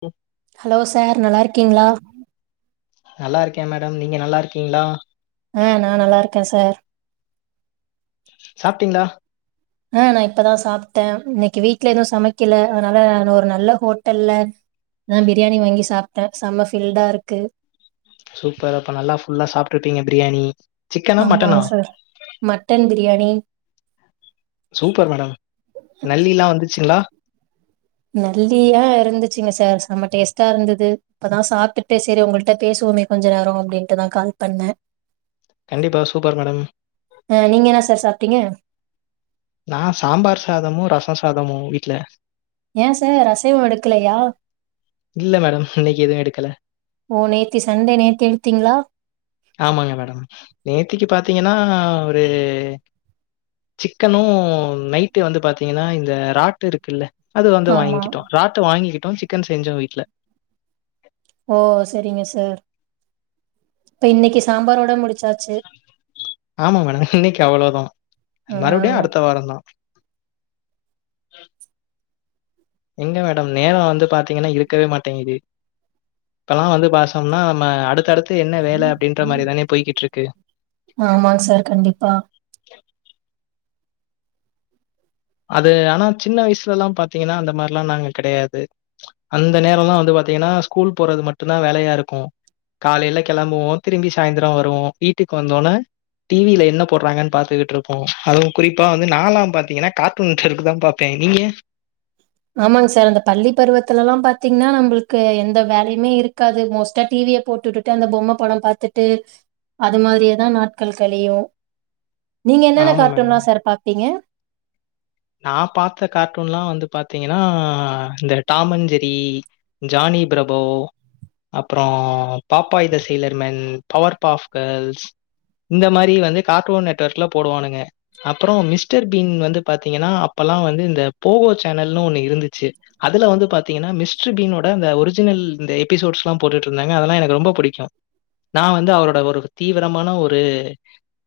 ம் hello sir நல்லாருக்கீங்ளா நல்லாருக்கே மேடம் நீங்க நல்லாருக்கீங்ளா ஆஹ் நா நல்லா இருக்கே சார் சாப்ட்டிங்ளா ஆஹ் நா இப்போ தா சாப்ட்டே இன்னிக்கு வீட்ல எதுவு சமைக்கல அதனால நா ஒரு நல்ல ஹோட்டல்ல நா பிரியாணி வாங்கி சாப்ட்டே செம்ம ஃபில்டா இருக்கு சூப்பர் அப்போ நல்லா ஃபுல்லா சாப்ட்டுடிங்க பிரியாணி சிக்கனா மட்டனா ஆமாங்க sir mutton biryani super madam நல்லிலா வந்துச்சிங்ளா நல்லியா இருந்துச்சுங்க சார் சம்ம டேஸ்ட்டா இருந்துது இப்பதா சாப்டுட்டு சேரி உங்ககிட்ட பேசுவோமே கொஞ்ச நேரோ அப்புடின்ட்டுதா கால் பண்ணே கண்டிப்பா சூப்பர் மேடம் ஆ நீங்க என்ன சார் சாப்ட்டீங்க நா சாம்பார் சாதமு ரச சாதமு வீட்ல ஏ சார் அசைவோ எடுக்லையா இல்ல மேடம் இன்னிக்கி எதுவு எடுக்கல ஓ நேத்தி சண்டே நேத்தி எடுத்தீங்ளா ஆமாங்க மேடம் நேத்திக்கு பாத்தீங்கன்னா ஒரு சிக்கனூ நைட்டு வந்து பாத்தீங்கன்னா இந்த ராட்டு இருக்கில்ல அது வந்து ஆமா வாங்கிட்டோ ராட்டு வாங்கிகிட்டோ சிக்கன் செஞ்சோ வீட்ல ஓ சேரிங்க சார் இப்ப இன்னிக்கி சாம்பாரோட முடிச்சாச்சு ஆமா மேடம் இன்னிக்கி அவ்ளோதா மறுபிடியு ஆ அடுத்த வார தா எங்க மேடம் நேரோ வந்து பாத்தீங்கன்னா இருக்கவே மாட்டேங்குது இப்பல்லா வந்து பாசொம்னா நம்ம அடுத்தடுத்து என்ன வேல அப்டின்ற மாரி தானே போய்கிட்ருக்கு ஆமாங் சார் கண்டிப்பா அது ஆனா சின்ன வயசுலல பாத்தீங்கனா அந்த மாரில நாங்க கெடயாது அந்த நேரோல வந்து பாத்தீங்கன்னா ஸ்கூல் போறது மட்டுதா வேலையா இருக்கு காலைல கெளம்புவோ திரும்பி சாய்ந்திரோ வருவோ வீட்டுக் வந்தொனே டி வி ல என்ன போட்றாங்கன் பாத்துகிட்ருப்போ அதுவு குறிப்பா வந்து நாலா பாத்தீங்கனா காட் டுன் டருக்குதா பாப்பே நீங்க ஆமாங் சார் அந்த பள்ளி பருவத்துலலா பாத்தீங்னா நம்புள்கு எந்த வேலையுமே இருக்காது மோஸ்ட்டா டி விய போட்டுடு டு அந்த பொம்ம படோ பாத்திட்டு அது மாத்ரியே தா நாட்கள் கழியு நீங்க என்னென்ன ஆமா மேடம். கார்ட்டூன்லா சார் பாப்பீங்க நா பாத்த கார்ட்டூன்ல வந்து பாத்தீங்கனா இந்த டாமண்ஜெரி ஜானி பிரபோ அப்றோ பாப்பாய் த சிய்லர்மேன் பவர் பாப்கேர்ள்ஸ் இந்த மாரி வந்து கார்ட்டூன் நெட்வெர்குல போடுவானுங்க அப்றோ மிஸ்டர் பீன் வந்து பாத் பாத்தீங்கனா அப்பெல்லா வந்து இந்த போகோ சேனல்னு ஒண்ணு இருந்துச்சு அதுல வந்து பாத்தீங்கனா மிஸ்டர் பீனோட அந்த ஒரிஜினல் இந்த எபிசோட்ஸ்லா போட்டுட்ருந்தாங்க அதெலா எனக்கு ரொம்ப புடிக்கு நா வந்து அவரோட ஒரு தீவிரமான ஒரு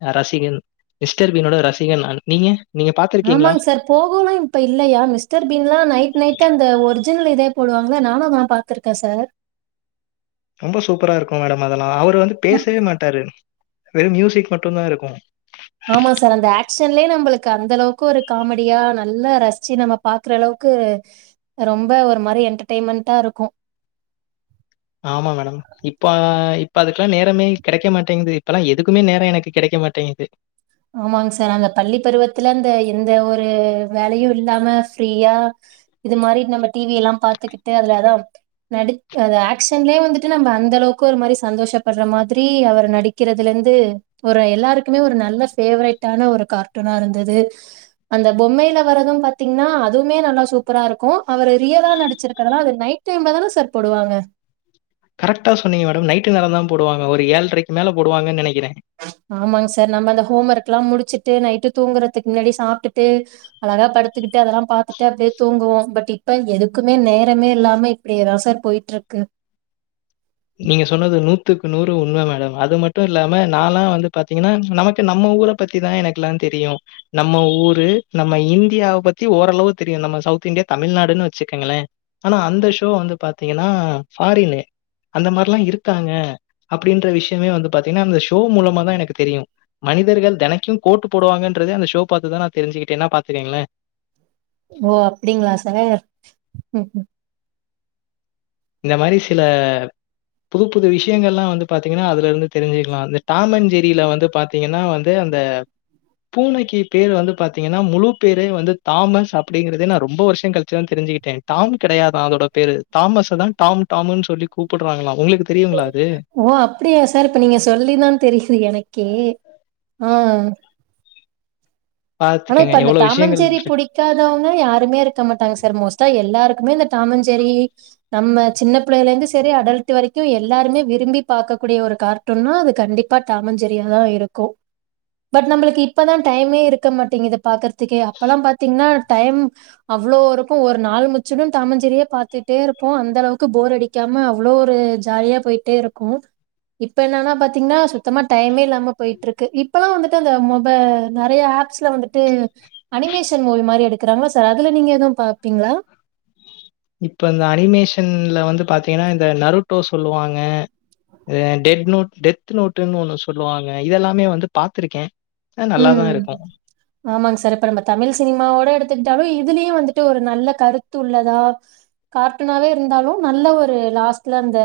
அ ரசிகன் மிஸ்டர் பீனோட ரசிகன் நானு நீங்க நீங்க பாத் ஆமாங் சார் போகோலா இப்ப இல்லயா மிஸ்டர் பீன்லா நைட் நைட் அந்த ஒரிஜினல் இதே போடுவாங்க நானு அதல பாத் திர்க்க சார் ரொம்ப சூப்பரா இருக்கு மேடம் அதெல்லா அவர் வந்து பேசவே மாட்டாரு வெறும் மியூசிக் மட்டுந்தா இருக்கு ஆமா சார் அந்த ஆக் ஷன்லே நம்புளுக் அந்த அளவுக்கு ஒரு காமெடியா நல்லா ரசிச்சு நம்ப பாக்ற அளவுக்கு ரொம்ப ஒரு மாரி என்டர்டெயின்மெண்டாருக்கு ஆமா மேடம் இப்ப இப்ப அதுக்கிலா நேரமே கெடைக்க மாட்டேங்குது இப்பலா எதுக்குமே நேர எனக்கு கெடைக்க மாட்டேங்குது ஆமாங் சார் அந்த பள்ளி பருவத்துல இந்த எந்த ஒரு வேலயு இல்லாம ஃப்ரீயா இது மாரி நம்ம டி வி எல்லா பாத்துக்கிட்டு அதுல அதா நடிப் அது ஆக் க்ஷன்லே வந்துட்டு நம்ப அந்த அளவுக்கு ஒரு மாரி சந்தோஷப்பட்ற மாதிரி அவர் நடி கிறதுலந்து ஒரு எல்லாருக்குமே ஒரு நல்ல ஃபேவ்ரைடான ஒரு கார்ட்டூனா இருந்தது அந்த பொம்மையில வரது பாத்தீங்னா அதுமே நல்லா சூப்பரா இருக்கு அவரு ரியலா நடிச்சிருக்கறத அது நைட் டேம்ல தானே சார் போடுவாங்க கரெக்ட சொன்னீங்க மேடம் நைட்டு நேரந்தா போடுவாங்க ஒரு ஏழ்ரைக் மேல போடுவாங்கன் நெனைக்கிற ஆமாங் சார் நம்ப அந்த ஹோம் ஒர்க்லா முடிச்சிட்டு நைட்டு தூங்கறதிக் முன்னாடி சாப்டுட்டு அழகா படுத்துக்கிட்டு அதெல்லா பாத்துட்டு அப்டியே தூங்குவோ பட் இப்ப எதுக்குமே நேரமே இல்லாம இப்பிடி ஏ தா சார் போய்ட்டு இருக்கு நீங்க சொன்னது நூத்துக்கு நூறு உண்ம மேடம் அது மட்டு இல்லாம நாலா வந்து பாத்தீங்கன்னா நமக்கு நம்ம ஊர ஈபத்திதா எனக்கெல்லா தெரியு நம்ம ஊரு நம்ம இந்தியாவ பத்தி ஓரளவு தெரியு நம்ம சவுத் இந்தியா தமிழ்நாடுன்னு வெச்சுகங்களே ஆனா அந்த ஷோ வந்து பாத்தீங்கன்னா ஃபாரின்னு அந்த மார்ல்லா இருக்காங்க அப்டின்ற விஷ்யமே வந்து பாத்தீங்கன்னா அந்த ஷோ மூலமா தா எனக்கு தெரியு மனிதர்கள் தெனக்கும் கோட்டு போடுவாங்கன்றத அந்த ஷோ பாத்துதா நா தெருஞ்சுக்கிட்டேனா பாத்துகங்களே ஓ அப்டிங்களா சகே ம் இந்த மாரி சில புது புது விஷயங்கள்லா வந்து பாத்தீங்கன்னா அதுல இருந்து தெருஞ்சுக்கலா இந்த டாம் அன் ஜெரில வந்து பாத் த்தீங்கன்னா வந்து அந்த பூனைக்கி பேரு வந்து பாத்தீங்கன்னா முழு பேரே வந்து தாமஸ் அப்டிங்கறதே நா ரொம்ப வர்ஷொங்கழிச்சுதா தெருஞ்சுகிட்டே டாம் கெடையாதா அதோட பேரு தாமஸ் அ தா டாமு டாமுன்னு சொல்லி கூப்புட்றாங்களா உங்களுக்கு தெரியுங்களா அது ஓ அப்டியா சார் இப்ப நீங்க சொல்லி தா தெரியுது எனக்கே ஆ ஆனா பார்த்துக்கங்க இப்ப அந்த எவ்வளோ விஷயங்கள் டாமஞ்செரி இருக்கு. புடி க்காதவங்களே யாருமே இருக்க மாட்டாங்க சார் மோஸ்டா எல்லாருக்குமே இந்த டாமஞ்ஜெரி நம்ம சின்ன பிள்ளெகல இருந்து செரி அடல்ட் வரைக்கு எல்லாருமே விரும்பி பாக்ககூடிய ஒரு காட் டூன்னா அது கண்டிப்பா தாமஞ்ஜெரியா தான் இருக்கு பட் நம்மளுக்கு இப்பதா டைமே இரு இருக்க மாட்டேங்குது பாக்றதுக்கே அப்பெல்லா பாத்தீங்கன்னா டைம் அவ்ளோ இருக்கு ஒரு நாள் முச்சுடும் தாமஞ்ஜெரியே பாத்துட்டே இருப்போ அந்த அளவுக்கு போர் அடி டிக்காம அவ்ளோ ஒரு ஜாலியா போய்ட்டே இருக்கு இப்ப என்னன்னா பாத்தீங்கன்னா சுத்தமா டைமே இல்லாம போய்ட்டு இருக்கு இப்பெல்லா வந்துட்டு அந்த மொப நறையா ஆப் ச்ல வந்துட்டு அனிமேஷன் மூவி மாரி எடுக்குறாங்க சா அதுல நீங்க எதும் பாப்பீங்களா இப்ப இந்த அனிமேஷன்ல வந்து பாத்தீங்கன்னா இந்த நருட்டோ சொல்லுவாங்க டெட் நோட் டெத் நோட்ன்னு ஒன்னு சொல்லுவாங்க இதெல்லாமே வந்து பாத்திருக்கே ம் ஆமாங்க் சார் இப்ப நம்ம தமிழ் சினிமாவோட எடுத்துக்கிட்டாலு இதுலியு வந்துட்டு ஒரு நல்ல கருத்து உள்ளதா கார்ட்டுனாவே இருந்தாலு நல்ல ஒரு லாஸ்ட்ல அந்த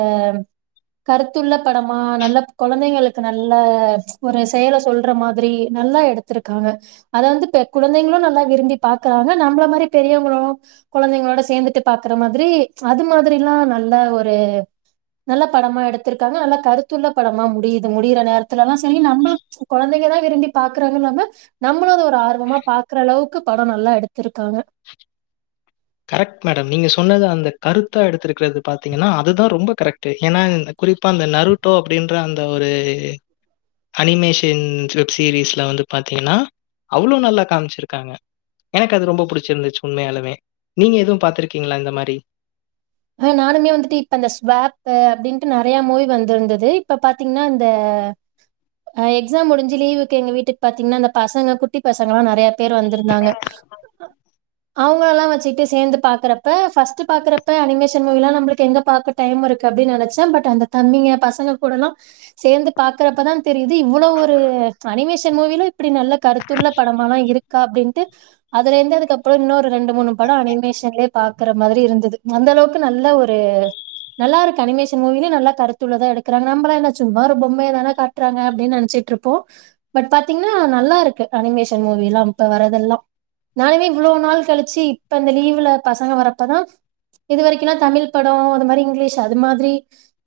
கருத்துள்ள படமா நல்ல கொழந்தைங்களுக்கு நல்ல ஒரு செயல சொல்ற மாதிரி நல்லா எடுத்திருக்காங்க அத வந்து ட குழந்தைங்களு நல்லா விரும்பி பாக்கறாங்க நம்மள மாரி பெரியவங்களோ குழந்தைங்களோட சேந்துட்டு பாக்கற மாதிரி அது மாதிரில்லா நல்ல ஒரு நல்ல படமா எடுத்திர்க்காங்க நல்லா கருத்துள்ள படமா முடியுது முடியிற நேரத்துல எல்லா செரி நம்பளு கொழந்தெங்க தா விரும்பி பாக்குறாங்கனு இல்லாம நம்மளு அத ஒரு ஆர்வமா பாக்ற அளவுக்கு படொ நல்லா எடுத்திருக்காங்க கரக்ட் மேடம் நீங்க சொன்னது அந்த கருத்த எடுத்திருக்றது பாத்தீங்கன்னா அதுதா ரொம்ப கரக்ட்டு எனா குறிப்பா அந்த நருட்டோ அப்டின்ற அந்த ஒரு அனிமேஷின்ஸ் வெப்சீரிஸ்ல வந்து பாத்தீங்கன்னா அவ்ளோ நல்லா காம்ச்சிருக்காங்க எனக்கு அது ரொம்ப புடுச்சிருந்துச்சு உண்மையாலுமே நீங்க எதும் பாத்திருக்கீங்களா இந்த மாரி ஆ நானுமே வந்துட்டு இப்ப இந்த ஸ்வாப்பு அப்டின்ட்டு நறையா மூவி வந்திருந்துது இப்ப பாத்தீங்ன்னா இந்த ஆ எக்ஸாம் முடிஞ்சு லீவுக்கு எங்க வீட்டுக்கு பாத்தீங்ன்னா அந்த பசங்க குட்டி பசங்க எல்லா நறையா பேரு வந்திருந்தாங்க அவ்ங்கள எல்லா வெச்சுட்டு சேந்து பாக்கறப்ப ஃபர்ஸ்ட்டு பாக்கற ப்ப அனிமேஷன் மூவில்லா நம்பளுக்கு எங்க பாக்க டைம் இருக்கு அப்டின்னு நனச்சே பட் அந்த தம்பிங்க பசங்க கூட ல்லா சேந்து பாக்கறப்பதா தெரியுது இவ்ளோவ் ஒரு அனிமேஷன் மூவிலு இப்பிடி நல்ல கருத்துள்ள படமல்லா இருக் க்கா அப்டின்ட்டு அதுலேந்து அதுக்கப்றோ இன்னொரு ரெண்டு மூணு படோ அனிமேஷன்லயே பாக்குற மாதிரி இருந்துது அந்த அளவுக்கு நல்ல ஒரு நல்லா இருக்கு அனமேஷன் மூவினு நல்ல கருத்துள்ளதா எடுக்குறாங்க நம்ம என்ன சும்மா ஒரு பொம்மைய தான காட் றாங்க அப்டின்னு நெனைச்சிட்டு இருப்போ பட் பாத்திங்ன்னா நல்லா இருக்கு அனிமேஷன் மூவி எல்லா இப்ப வரதெல்லா நானுமே இவ்ளோ நாள் கழிச்சு இப்ப இந்த லீவுல பசங்க வரப்பதா இது வரைக்குனா தமிழ் படோ அது மாதிரி இங்கிலீஷ் அது மாதிரி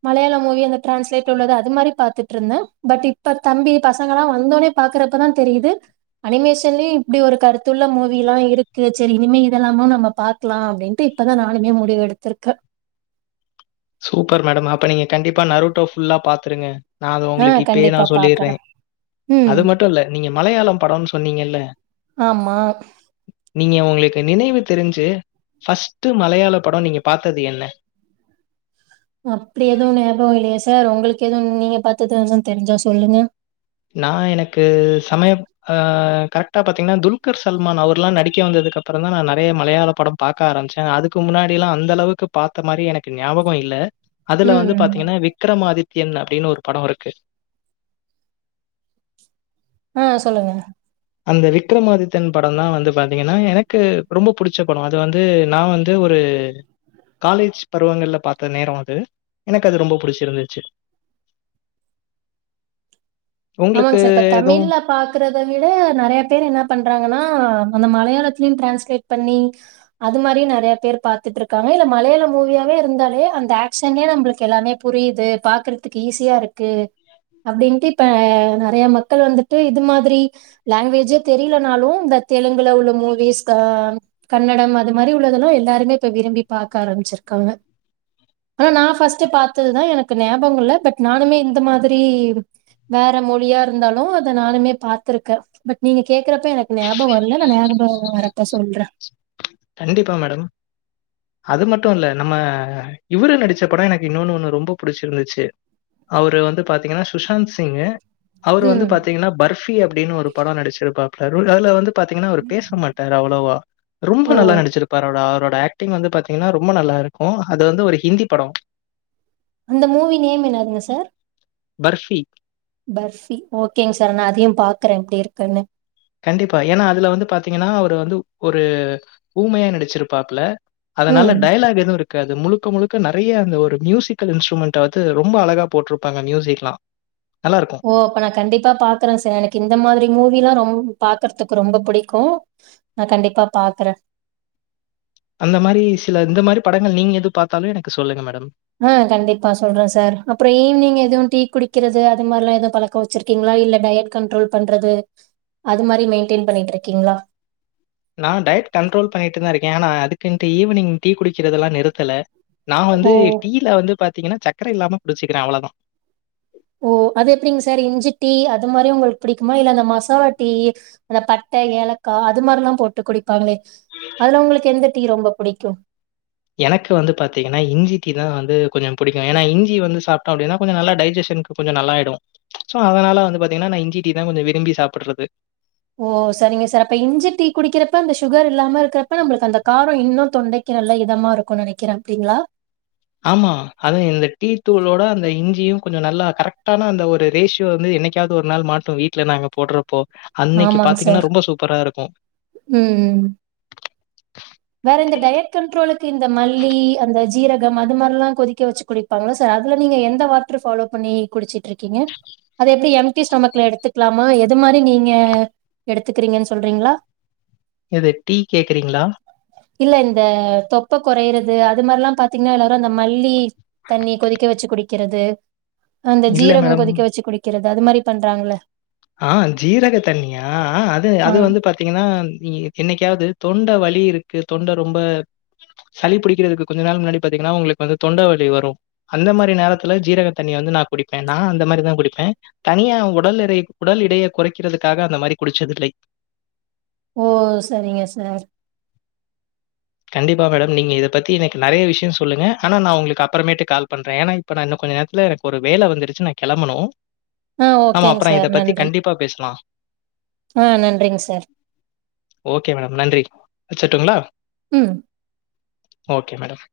மலையாள மூவி அந்த டிரான்ஸ்லேட் உள்ளது அது மாரி பாத்துட்டு இருந்தே பட் தம்பி பசங்க எல்லா வந்தோனே பாக்றப்பதா தெரியுது அனிமேஷன்லியு இப்டி ஒரு கருத்துள்ள மூவி எல்லா இருக்கு சரி இனிமே இதெல்லாமு நம்ம பாக்லா அப்டின்ட்டு இப்பதா நா நானுமே முடிவு எடுத்ருக்க சூப்பர் மேடம் அப்ப நீங்க கண்டிப்பா நருட்டோ ஃபுல்லா பாத்ருங்க நா அத ஆ உங்களுக்கு இப்பயே நா கண்டிப்பா சொல்லிட்றே பாக்குறே ம் அது மட்டு இல்ல நீங்க மலையாளம் படனு சொன்னீங்கல்ல ஆமா நீங்க உங்களுக்கு நினைவு தெரிஞ்சு ஃபஸ்ட்டு மலையாள படோ நீங்க பாத்தது என்ன அப்டி எதுவு ஞாபகோ இல்லையே சார் உங்களுக்கு எதுவு நீங்க பாத்தது எது தெரிஞ்சா சொல்லுங்க நா எனக்கு சமயம் அ கரெக்டா பாத்திங்ன்னா துல்கர் சல்மான் அவர்ல்லா நடிக்க வந்ததுக்கு அப்றோ தா நா நறைய மலையாளப் படம் பாக்க ஆரம்ச்ச அதுக்கு முன்னாடில்லா அந்த அளவுக்கு பாத்த மாரி எனக்கு ஞாபகோ இல்ல அதுல வந்து ம் பாத்திங்ன்னா விக்ரம் ஆதித்யன் அப்டின்னு ஒரு படோ இருக்கு அ சொல்லுங்க அந்த விக்ரமாதித்தன் படதா வந்து பாத்திங்கன்னா எனக்கு ரொம்ப பிடிச்ச படோ அது வந்து நா வந்து இது ஒரு காலேஜ் பருவங்கள்ல பாத்த நேரோ அது எனக்கு அது ரொம்ப புடிச்சிருந்துச்சு ஆமாங் உங்களுக்கு சார் இப்ப எதுவும் தமிழ்ல பா க்றத விட நறைய பேர் என்ன பண்றாங்கன்னா அந்த மலையாளத்திலையு டிரான்ஸ்லேட் பண்ணி அது மாதிரியு நறைய பேர் பாத்துட்ருக்காங்க இல்ல மலையாள மூவியாவே இருந்தாலே அந்த ஆக்ஷனே நம்ளுக்கு எல்லாமே புரியுது பாக்குறதுக்கு ஈஸியா இருக்கு அப்டின்ட்டு இப்ப அ நறைய மக்கள் வந்துட்டு இது மாதிரி லாங்குவேஜ்ஜே தெரியிலனாலு இந்த தெலுங்குல உள்ள மூவிஸ் கா கன்னடம் அது மாதிரி உள்ளதெல்லா எல்லாருமே இப்ப விரும்பி பாக்க ஆரம்பிச்சிருக்காங்க ஆனா நான் ஃபஸ்ட்டு பார்த்ததுதா எனக்கு ஞாபகோ இல்ல பட் நானுமே இந்த மாதிரி வேற மொழியா இருந்தாலு அத நானுமே பாத்ருக்கே பட் நீங்க கேக்குறப்ப எனக்கு ஞாபகோ இல்ல நா ஞாபகோ வரப்ப சொல்றே கண்டிப்பா மேடம் அது மட்டு இல்ல நம்ம இவுரு நடிச்ச படோ எனக்கு இன்னொன்னு ஒண்ணு ரொம்ப புடிச்சிருந்துச்சு அவரு வந்து பார்த்திங்கன்னா சுஷாந்த் சிங்கு அவுரு வந்து ம் பாத்திங்கன்னா பர்பி அப்டின்னு ஒரு படோ நடிச்சிருப்பாப்புல ரோ அதுல வந்து பாத்திங்ன்னா அவரு பேச மாட்டாரு அவ்ளோவா ரொம்ப ஓ நல்லா நடிச்சிருப்பாரு அவரோட ஆக் ஆக்ட்டிங் வந்து பாத்திங்ன்னா ரொம்ப நல்லா இருக்கு அது வந்து ஒரு ஹிந்தி படோ அந்த மூவி நேம் என்னதுங்க சார் பர்ஃவி பர்ஃவி ஓகேங் சார் நா அதையு பாக்குற எப்டி இருக்குன்னு கண்டிப்பா ஏன்னா அதுல வந்து பாத்திங்கன்னா அவரு வந்து ஒரு ஊமையா நடிச்சிருப்பாப்புல அதனால ம் டயலாக் எதுவுருக் காது முழுக்க முழுக்க நறைய அந்த ஒரு மியூசிக்கல் இன்ஸ்ட்ருமெண்ட் அது ரொம்ப அழகா போட்ருப்பாங்க மியூசிக்லா நல்லாருக்கு ஓ அப்ப நா கண்டிப்பா பாக்குறே சார் எனக் இந்த மாத்ரி மூவில்லா ரொம் பாக்கற்துக்கு ரொம்ப புடிக்கு நா கண்டிப்பா பாக்குறெ அந்த மாரி சில இந்த மாரி படங்கள் நீங்க எது பாத்தாலு எனக்கு சொல்லுங்க மேடம் அ கண்டிப்பா சொல்றெ சார் அப்றோ ஈவ்னிங் எதுவு டீ குடிக்கிறது அது மாரிலா எது பழ க்கோ வச்சிருக்கீங்ளா இல்ல டயட் கண்ட்ரோல் பண்றது அது மாரி மெயின்டெய்ன் பண்ணிட்ருக்கீங்ளா நா டயட் கண்ட்ரோல் பண்ணிட்டு தாருக்கே ஆனா அதுக்குன்ட்டு ஈவ்னிங் டீ குடிக்கிறதெல்லா நிறுத்தல நா ஓ வந்து டீ ல வந்து பாத்தீங்கன்னா சக்கர இல்லாம குடிச்சுக்கிறே அவ்ளதா ஓ அது எப்டிங் சார் இஞ்சி டீ அது மாரி உங்களுக்கு புடிக்குமா இல்ல அந்த மசாலா டீ அந்த பட்ட ஏலக்கா அது மார்லா போட்டு குடிப்பாங்ளே அதுல உங்களுக்கு எந்த டீ ரொம்ப புடிக்கு எனக்கு வந்து பாத்தீங்கன்னா இஞ்சி டீ தா வந்து கொஞ்சோ புடிக்கு ஏனா இஞ்சி வந்து சாப்ட்டோ அப்டின்னா கொஞ்சோ நல்லா டைஜிஷன்க்கு கொஞ்சோ நல்லாய்டு ஸோ அதனால வந்து பாத்தீங்கன்னா நா இஞ்சி டீ தா கொஞ்சோ விரும்பி சாப்புட்றது ஓ செரிங்க சார் அப்ப இஞ்சி டீ குடிக்கிறப்ப அந்த சுகர் இல்லாம இருக்றப்ப நம்ளுக்கு அந்த காரோ இன்னு தொண்டை க்கி நல்ல இதமாருக்கு நெனைக்கிறே அப்டிங்ளா ஆமா ஆனா இந்த டீ தூளோட அந்த இஞ்சியு கொஞ்சோ நல்லா கரெக்ட்டான அந்த ஒரு ரேஷியோ வந்து என்ன க்காது ஒரு நாள் மாட்டு வீட்ல நாங்க போட்றப்போ அன்னக்கி ஆமாங்க பாத்தீங்கன்னா சார் ரொம்ப சூப்பராருக்கு ம் ம் வேற இந்த டயட் கண்ட்ரோலுக்கு இந்த மல்லி அந்த சீரகம் அது மார்லா கொதிக்க வச்சு குடி ப்பாங்ள சார் அதுல நீங்க எந்த வாட்ரு ஃபாலோ பண்ணி குடிச்சிட்ருக்கீங்க அது எப்டி எம்டி ஸ்டொமக்ல எடுத்துக்லாமா எது மாரி நீங்க எடுத்துக்கிறீங்கன் சொல்றீங்ளா எது டீ கேக்றீங்ளா இல்ல இந்த தொப்ப கொறைரது அது மார்லா பாத்தீங்கன்னா எல்லாரு அந்த மல்லி தண்ணிய கொதிக்க வச்சு குடிக்கிறது அந்த இல்ல சீரகோ மேடம். கொதிக்க வச்சு குடிக்கிறது அது மாரி பண்றாங்கள்ல ஆ சீரக தண்ணியா ஆ அது ஆ அது வந்து பா த்தீங்கன்னா என்னைக்காவ்து தொண்ட வலி இருக்கு தொண்ட ரொம்ப சளி புடிக்கிறதுக்கு கொஞ்ச நாள் முன்னாடி பாத்தீங்கன்னா உங்களுக்கு வந்து தொண்ட வலி வரு அந்த மாரி நேரத்துல சீரக தண்ணி வந்து நா குடிப்பே நா அந்த மாரிதா குடிப்பே தனியா உடல் எடை உடல் எடைய கொறைக்கிறதுக்காக அந்த மாரி குடிச்சதில்லை ஓ செரிங்க சார் கண்டிப்பா மேடம் நீங்க இத பத்தி எனக்கு நறைய விஷ்யோ சொல்லுங்க ஆனா நா உங்ளுக்கு அப்றமேட்டு கால் பண்றே ஏனா இப்ப நா இன்னு கொஞ்ச நேரத்துல எனக்கு ஒரு வேல வந்துருச்சு நா கெளம்பனு ஆ நாம ஓகேங்க அப்றோ சார் இத பத்தி நன்றி கண்டிப்பா பேசலா ஆ நன்றிங்க சார் ஓகே மேடம் நன்றி வச்சுட்டுங்ளா ம் ஓகே மேடம்